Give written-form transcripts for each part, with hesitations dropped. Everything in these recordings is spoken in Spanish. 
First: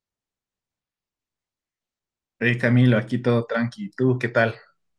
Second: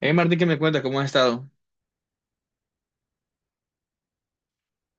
Hey Martín, ¿qué me cuenta? ¿Cómo has estado? Hey Camilo, aquí todo tranqui. ¿Tú qué tal?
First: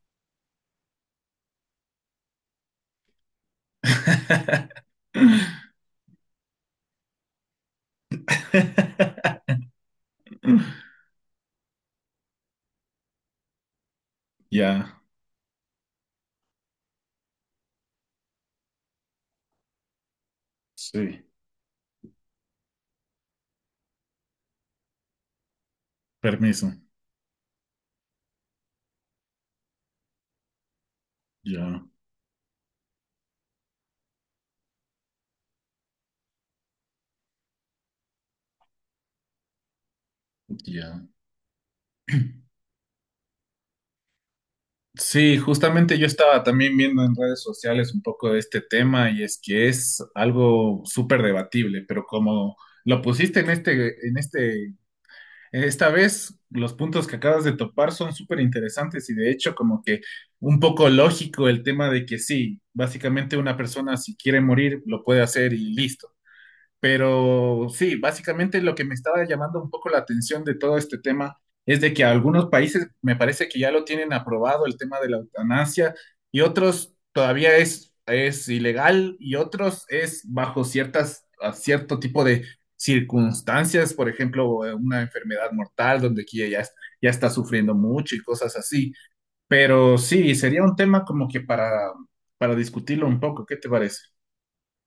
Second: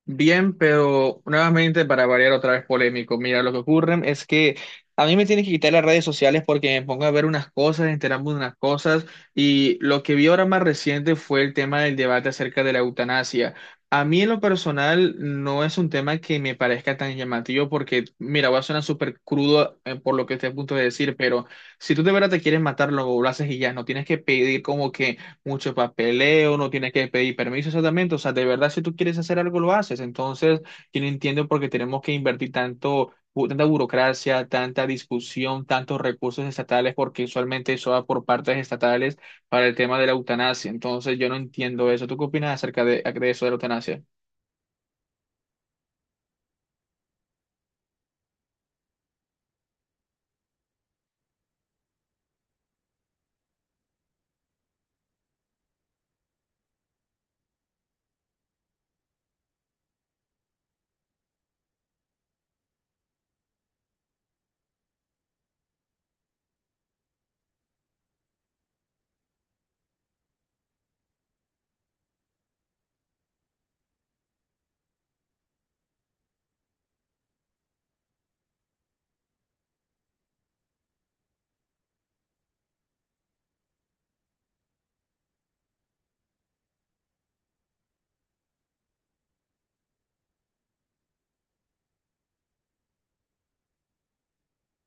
Bien, pero nuevamente para variar otra vez polémico. Mira, lo que ocurre es que a mí me tienen que quitar las redes sociales porque me pongo a ver unas cosas, enterarme de unas cosas y lo que vi ahora más reciente fue el tema del debate acerca de la eutanasia. A mí en lo Ya, personal no es un tema que me parezca tan llamativo porque, mira, va a sonar súper crudo por lo que estoy a punto de decir, sí. pero si tú de verdad te quieres matar, lo haces y ya, no tienes que pedir como que mucho papeleo, Permiso. no tienes que pedir permiso exactamente, o sea, de verdad si tú quieres hacer algo lo haces, entonces yo no entiendo por qué Ya, tenemos que invertir tanto, tanta burocracia, tanta discusión, tantos recursos estatales, porque usualmente eso va por partes estatales para el tema de la eutanasia, ya. entonces yo no entiendo eso, ¿tú qué opinas acerca de eso de la eutanasia? Sí, justamente yo estaba también viendo en redes sociales un poco de este tema y es que es algo súper debatible, pero como lo pusiste en este Esta vez los puntos que acabas de topar son súper interesantes y de hecho como que un poco lógico el tema de que sí, básicamente una persona si quiere morir lo puede hacer y listo. Pero sí, básicamente lo que me estaba llamando un poco la atención de todo este tema es de que algunos países me parece que ya lo tienen aprobado el tema de la eutanasia y otros todavía es ilegal y otros es bajo ciertas, a cierto tipo de circunstancias, por ejemplo, una enfermedad mortal donde aquí ya, ya está sufriendo mucho y cosas así. Pero sí, sería un tema como que para discutirlo un poco, ¿qué te parece?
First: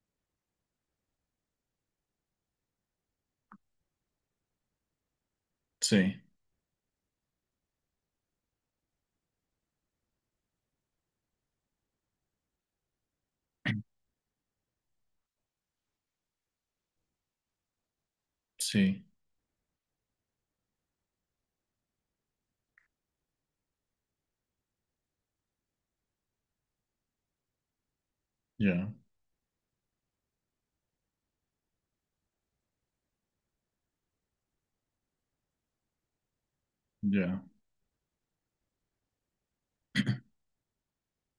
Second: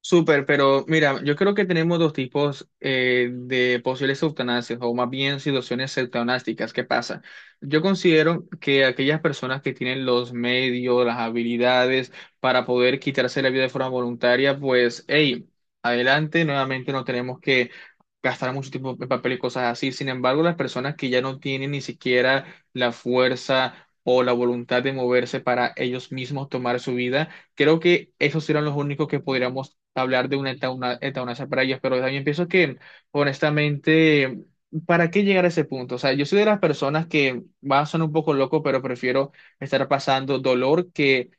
Súper, pero mira, yo creo que tenemos dos tipos de posibles eutanasias, o más bien situaciones Sí, eutanásticas. ¿Qué pasa? Yo considero que aquellas personas que tienen los medios, las habilidades para poder quitarse la vida de forma voluntaria, pues, hey, adelante, nuevamente no tenemos que gastar mucho tiempo sí, en papel y cosas así. Sin embargo, las personas que ya no tienen ni siquiera la fuerza o la voluntad de moverse para ellos mismos tomar su vida, creo que esos serán los ya, únicos que podríamos hablar de una eutanasia para ellos, pero también pienso que, honestamente, ¿para qué llegar a ese punto? O sea, yo soy de las personas ya. que va a sonar un poco loco, pero prefiero estar pasando dolor que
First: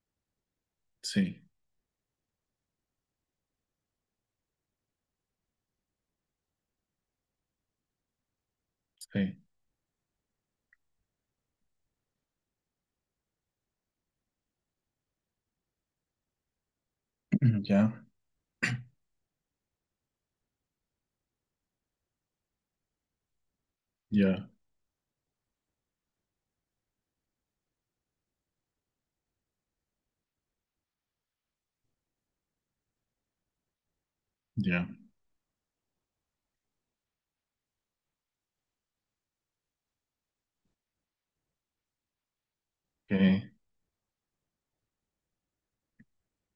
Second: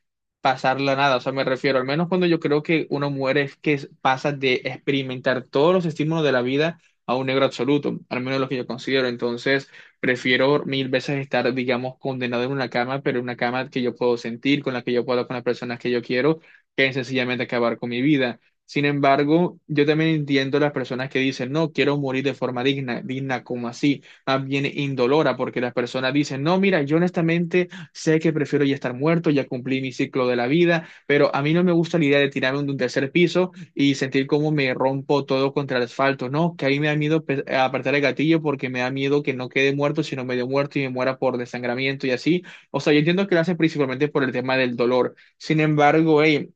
pasarla nada. O sea, Sí, me refiero, al menos cuando yo creo que uno muere es que pasa de experimentar todos los estímulos de la vida a un negro absoluto, al menos lo que yo considero. sí, Entonces, prefiero mil veces estar, digamos, condenado en una cama, pero en una cama que yo puedo sentir, con la que yo puedo, hablar con las personas que yo quiero, que sencillamente acabar con ya, mi vida. Sin embargo, yo también entiendo las personas que dicen, no, quiero morir de forma digna, digna como así, más ya, bien indolora, porque las personas dicen, no, mira, yo honestamente sé que prefiero ya estar muerto, ya cumplí mi ciclo de la vida, pero a mí no me gusta la idea de tirarme de un tercer piso y sentir cómo me ya, rompo todo contra el asfalto, no, que ahí me da miedo apretar el gatillo porque me da miedo que no quede muerto, sino medio muerto y me muera por desangramiento y así. O sea, yo entiendo que lo eh, hacen principalmente por el tema del dolor. Sin embargo, hey,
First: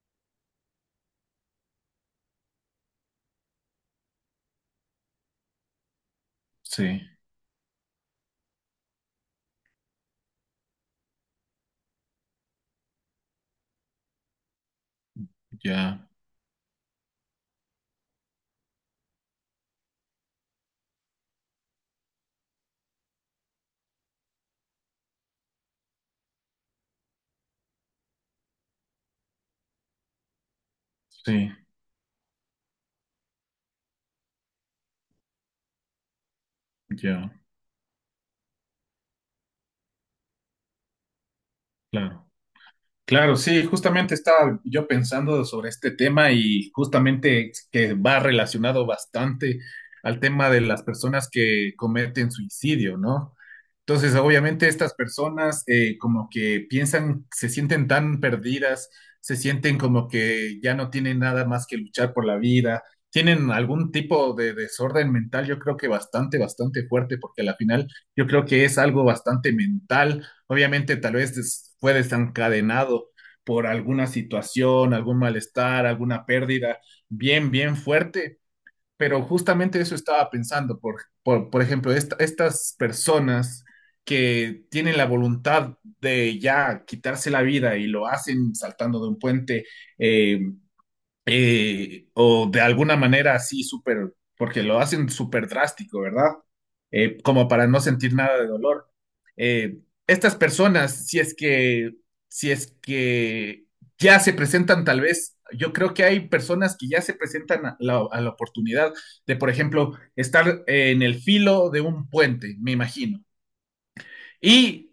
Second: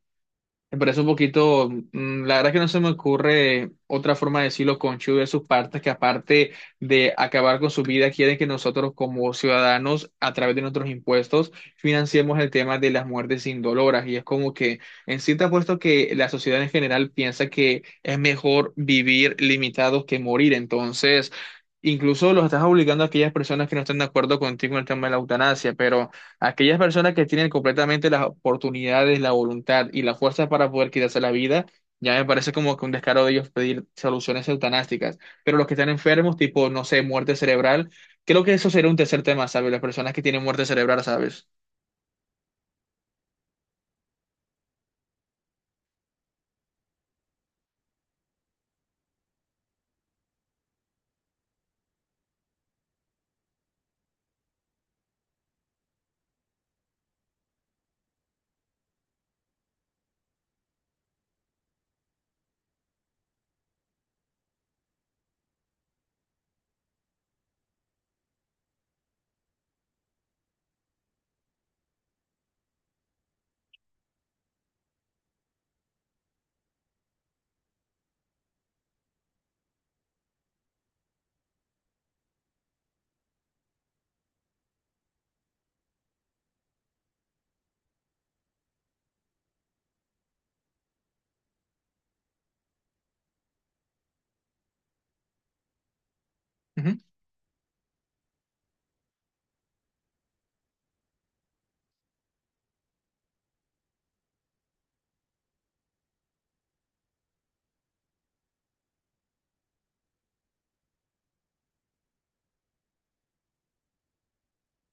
me parece un poquito, la verdad que no se me ocurre otra forma de decirlo conchudo de sus partes, que aparte sí, de acabar con su vida, quieren que nosotros como ciudadanos, a través de nuestros impuestos, financiemos el tema de las muertes indoloras. Y es como que, en sí te apuesto ya, que la sociedad en general piensa que es mejor vivir limitados que morir. Entonces, incluso los estás obligando a aquellas personas que no están de acuerdo contigo en el tema de la eutanasia, pero... Aquellas personas que tienen completamente las oportunidades, la voluntad y la fuerza para poder quitarse la sí, vida, ya me parece como que un descaro de ellos pedir soluciones eutanásticas. Pero los que están enfermos, tipo, no sé, ya, muerte cerebral, creo que eso sería un tercer tema, ¿sabes? Las personas que tienen muerte cerebral, ¿sabes? claro. Claro, sí, justamente estaba yo pensando sobre este tema y justamente que va relacionado bastante al tema de las personas que cometen suicidio, ¿no? Entonces, obviamente estas personas como que piensan, se sienten tan perdidas, se sienten como que ya no tienen nada más que luchar por la vida, tienen algún tipo de desorden mental, yo creo que bastante fuerte, porque al final yo creo que es algo bastante mental. Obviamente tal vez fue desencadenado por alguna situación, algún malestar, alguna pérdida bien fuerte, pero justamente eso estaba pensando, por ejemplo, estas personas que tienen la voluntad de ya quitarse la vida y lo hacen saltando de un puente, eh, o de alguna manera así súper, porque lo hacen súper drástico, ¿verdad? Como para no sentir nada de dolor. Eh, estas personas, si es que ya se presentan tal vez, yo creo que hay personas que ya se presentan a a la oportunidad de, por ejemplo, estar en el filo de un puente, me imagino. Y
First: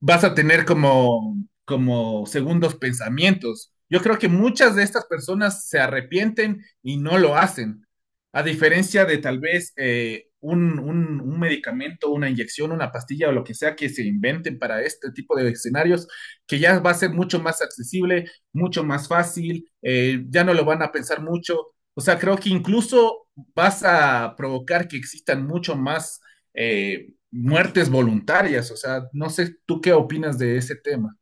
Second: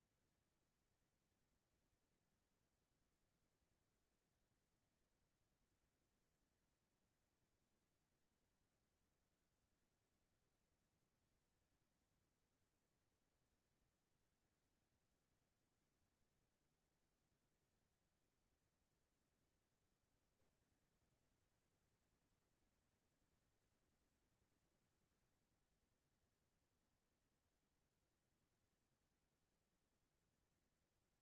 vas a tener como segundos pensamientos. Yo creo que muchas de estas personas se arrepienten y no lo hacen, a diferencia de tal vez un medicamento, una inyección, una pastilla o lo que sea que se inventen para este tipo de escenarios, que ya va a ser mucho más accesible, mucho más fácil, ya no lo van a pensar mucho. O sea, creo que incluso vas a provocar que existan mucho más eh, muertes voluntarias. O sea, no sé tú qué opinas de ese tema.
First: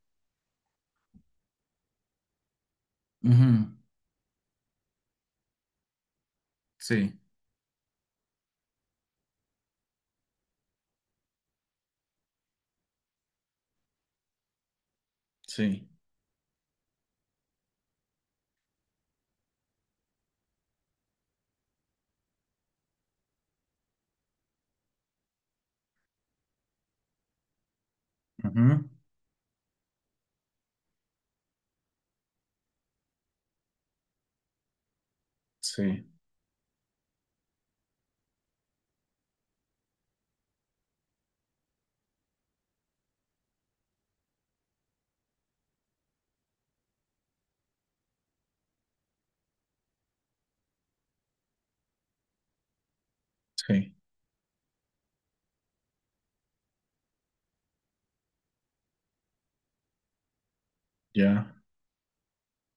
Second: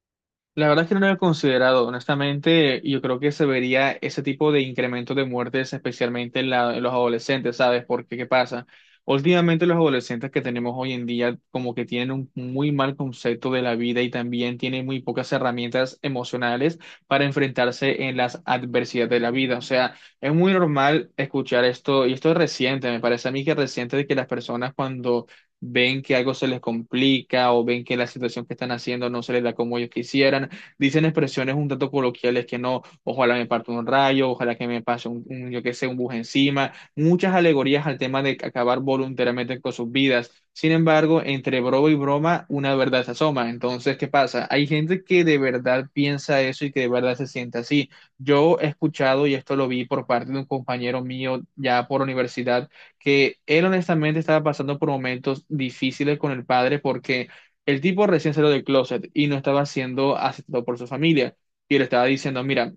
La verdad es que no lo había considerado, honestamente, yo creo que se Ujú, vería ese tipo de incremento de muertes, especialmente en, en los sí, adolescentes, ¿sabes? Porque, ¿qué pasa? Últimamente los adolescentes que tenemos hoy en día como que tienen un muy mal concepto de la vida y también tienen muy pocas sí, herramientas emocionales para enfrentarse en las adversidades de la vida. O sea, es muy normal escuchar esto, y esto es reciente, me parece a mí que es reciente de que las personas cuando ven que algo se les complica o ven que la situación que están ujú, haciendo no se les da como ellos quisieran, dicen expresiones un tanto coloquiales que no, ojalá me parta un rayo, ojalá que me pase un, yo qué sé, un sí, bus encima, muchas alegorías al tema de acabar voluntariamente con sus vidas. Sin embargo, entre broma y broma, una verdad se asoma. Entonces, ¿qué pasa? Hay gente que de verdad piensa eso y que de verdad se siente así. Yo he escuchado, y esto lo vi por parte de un compañero mío ya por universidad, que él sí, honestamente estaba pasando por momentos difíciles con el padre porque el tipo recién salió del closet y no estaba siendo aceptado por su familia. ya, Y le estaba diciendo, mira,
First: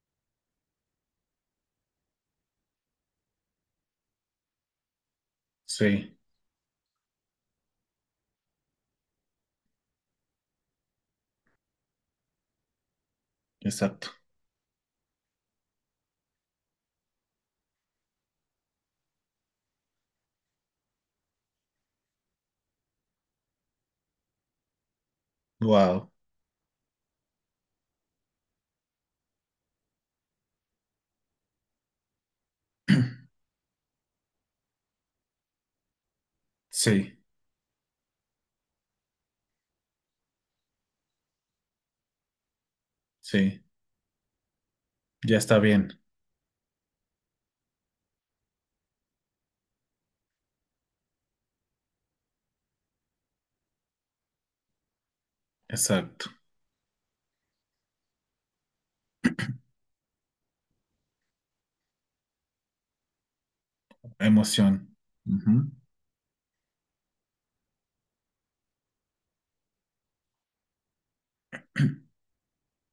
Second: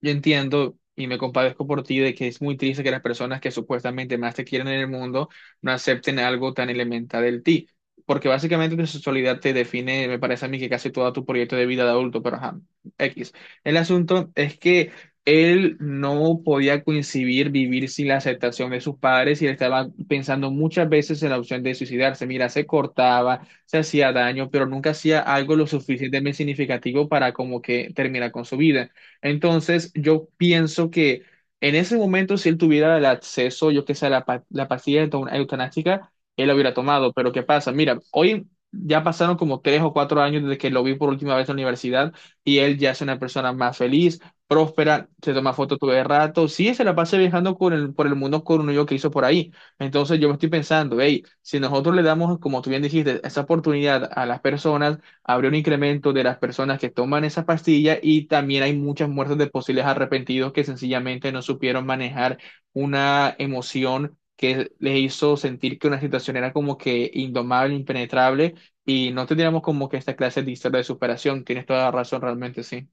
yo entiendo y me compadezco por ti de que es muy triste que las personas que supuestamente más te quieren en el mundo no sí, acepten algo tan elemental del ti, porque básicamente tu sexualidad te define, me parece a mí, que casi todo tu proyecto de vida de adulto, pero ajá, X. El exacto. asunto es que él no podía coincidir vivir sin la aceptación de sus padres y él estaba pensando muchas veces en la opción de suicidarse. Mira, se cortaba, se hacía daño, pero nunca hacía algo lo Wow, suficientemente significativo para como que terminar con su vida. Entonces, yo pienso que en ese momento, si él tuviera el acceso, yo que sé, a la, la pastilla eutanásica, él la hubiera tomado. sí, Pero ¿qué pasa? Mira, hoy ya pasaron como tres o cuatro años desde que lo vi por última vez en la universidad y él ya es una persona sí, más feliz, próspera, se ya toma está fotos todo bien, el rato. Sí, se la pasa viajando con por el mundo con un yo que hizo por ahí. Entonces, yo me estoy pensando, hey, si nosotros le damos, como tú bien dijiste, esa oportunidad a las personas, habría un incremento de exacto. las personas que toman esa pastilla y también hay muchas muertes de posibles arrepentidos que sencillamente no supieron manejar una emoción que Emoción. les hizo sentir que una situación era como que indomable, impenetrable y no tendríamos como que esta clase de historia de superación. Tienes toda la razón, realmente sí.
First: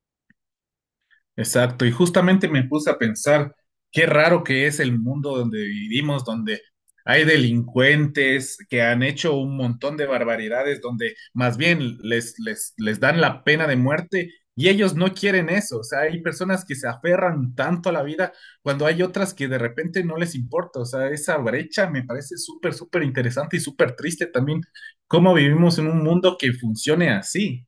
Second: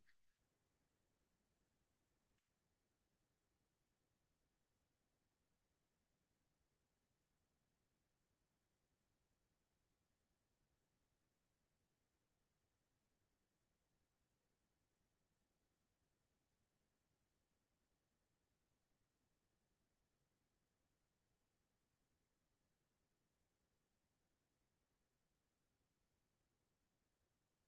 Exacto, y justamente me puse a pensar qué raro que es el mundo donde vivimos, donde hay delincuentes que han hecho un montón de barbaridades, donde más bien les dan la pena de muerte y ellos no quieren eso. O sea, hay personas que se aferran tanto a la vida cuando hay otras que de repente no les importa. O sea, esa brecha me parece súper, súper interesante y súper triste también cómo vivimos en un mundo que funcione así.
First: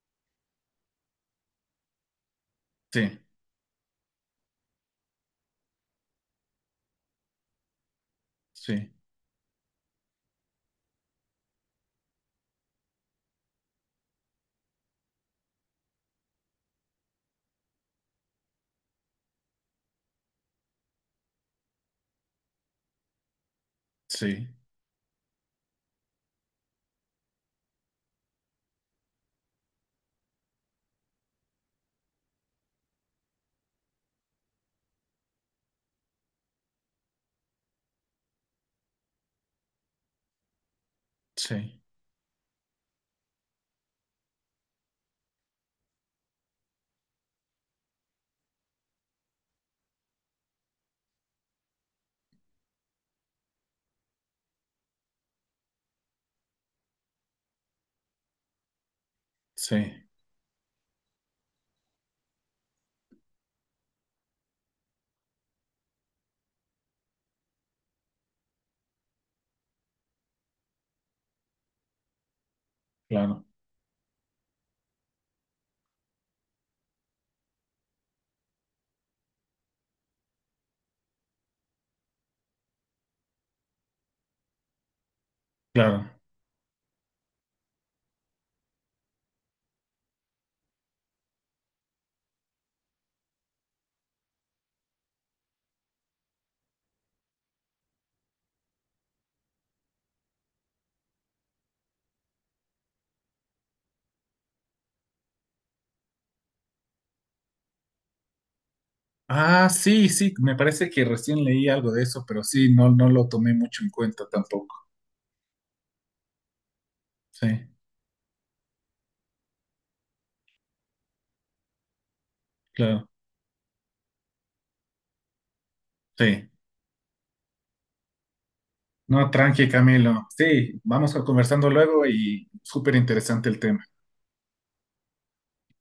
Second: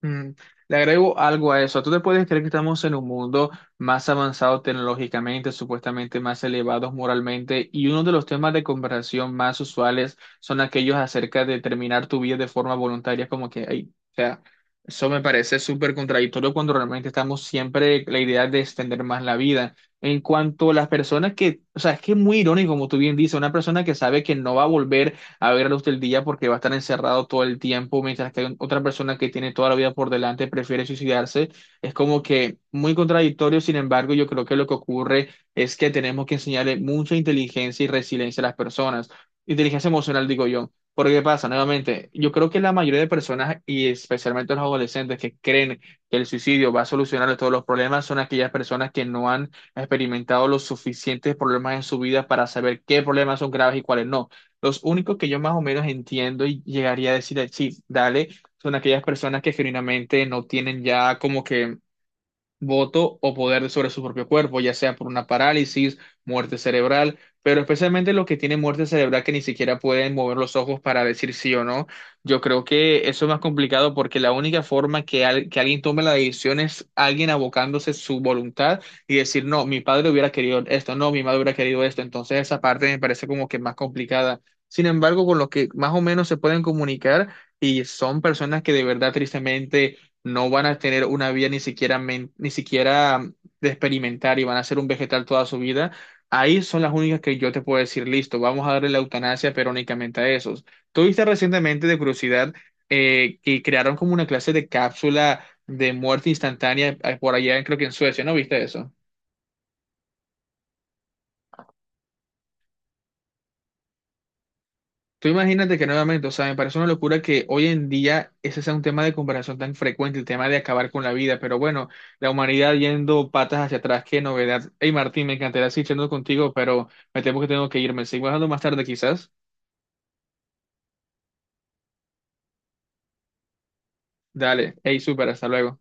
Mm, le agrego algo a eso. ¿Tú te puedes creer que estamos en un Sí, mundo más avanzado tecnológicamente, supuestamente más elevados moralmente? Y uno de los temas de sí, conversación más usuales son aquellos acerca de terminar tu vida de forma voluntaria, como que, ay, o sea, eso me parece súper contradictorio cuando realmente estamos siempre la idea de extender más la vida. En cuanto a las personas que, o sea, es que es muy irónico, como tú bien dices, una persona que sabe que sí, no va a volver a ver a luz del día porque va a estar encerrado todo el tiempo, mientras que hay otra persona que tiene toda la vida por delante prefiere suicidarse. Es como que muy contradictorio, sin embargo, yo creo que lo que ocurre es que tenemos que enseñarle mucha inteligencia y resiliencia a las personas. Inteligencia emocional, digo yo. Porque ¿qué pasa? sí, Nuevamente, yo creo que la mayoría de personas, y especialmente los adolescentes que creen que el suicidio va a solucionar todos los problemas, son aquellas personas que no han experimentado los suficientes problemas en su vida para saber qué problemas son graves y cuáles no. Los únicos que yo más o menos entiendo y llegaría a decir, sí, dale, son aquellas personas que sí. genuinamente no tienen ya como que voto o poder sobre su propio cuerpo, ya sea por una parálisis, muerte cerebral, pero especialmente los que tienen muerte cerebral que ni siquiera pueden mover los ojos para decir sí o no. Yo creo que eso es más Claro, complicado porque la única forma que, que alguien tome la decisión es alguien abocándose su voluntad y decir, no, mi padre hubiera querido esto, no, mi madre hubiera querido esto. Entonces esa parte me parece como que más complicada. Sin embargo, con los que más o claro. menos se pueden comunicar y son personas que de verdad tristemente no van a tener una vida ni siquiera, ni siquiera de experimentar y van a ser un vegetal toda su vida, ahí son las únicas que yo te puedo decir, listo, vamos a darle la eutanasia, pero únicamente a esos. Tuviste recientemente de curiosidad que crearon como una clase de cápsula de muerte instantánea por allá, creo que en Suecia, ¿no viste eso? Ah, sí, sí, me parece que recién leí algo de eso, pero sí, no, no lo tomé mucho en cuenta tampoco. Tú imagínate que nuevamente, o sea, me parece una locura que Sí, hoy en día ese sea un tema de comparación tan frecuente, el tema de acabar con la vida, pero bueno, la humanidad claro, yendo patas hacia atrás, qué novedad. Hey Martín, me encantaría seguir charlando sí. contigo, pero me temo que tengo que irme. Sigo hablando más tarde No, quizás. tranqui, Camilo. Sí, vamos a conversando luego y súper interesante el tema. Dale, hey, súper, hasta luego.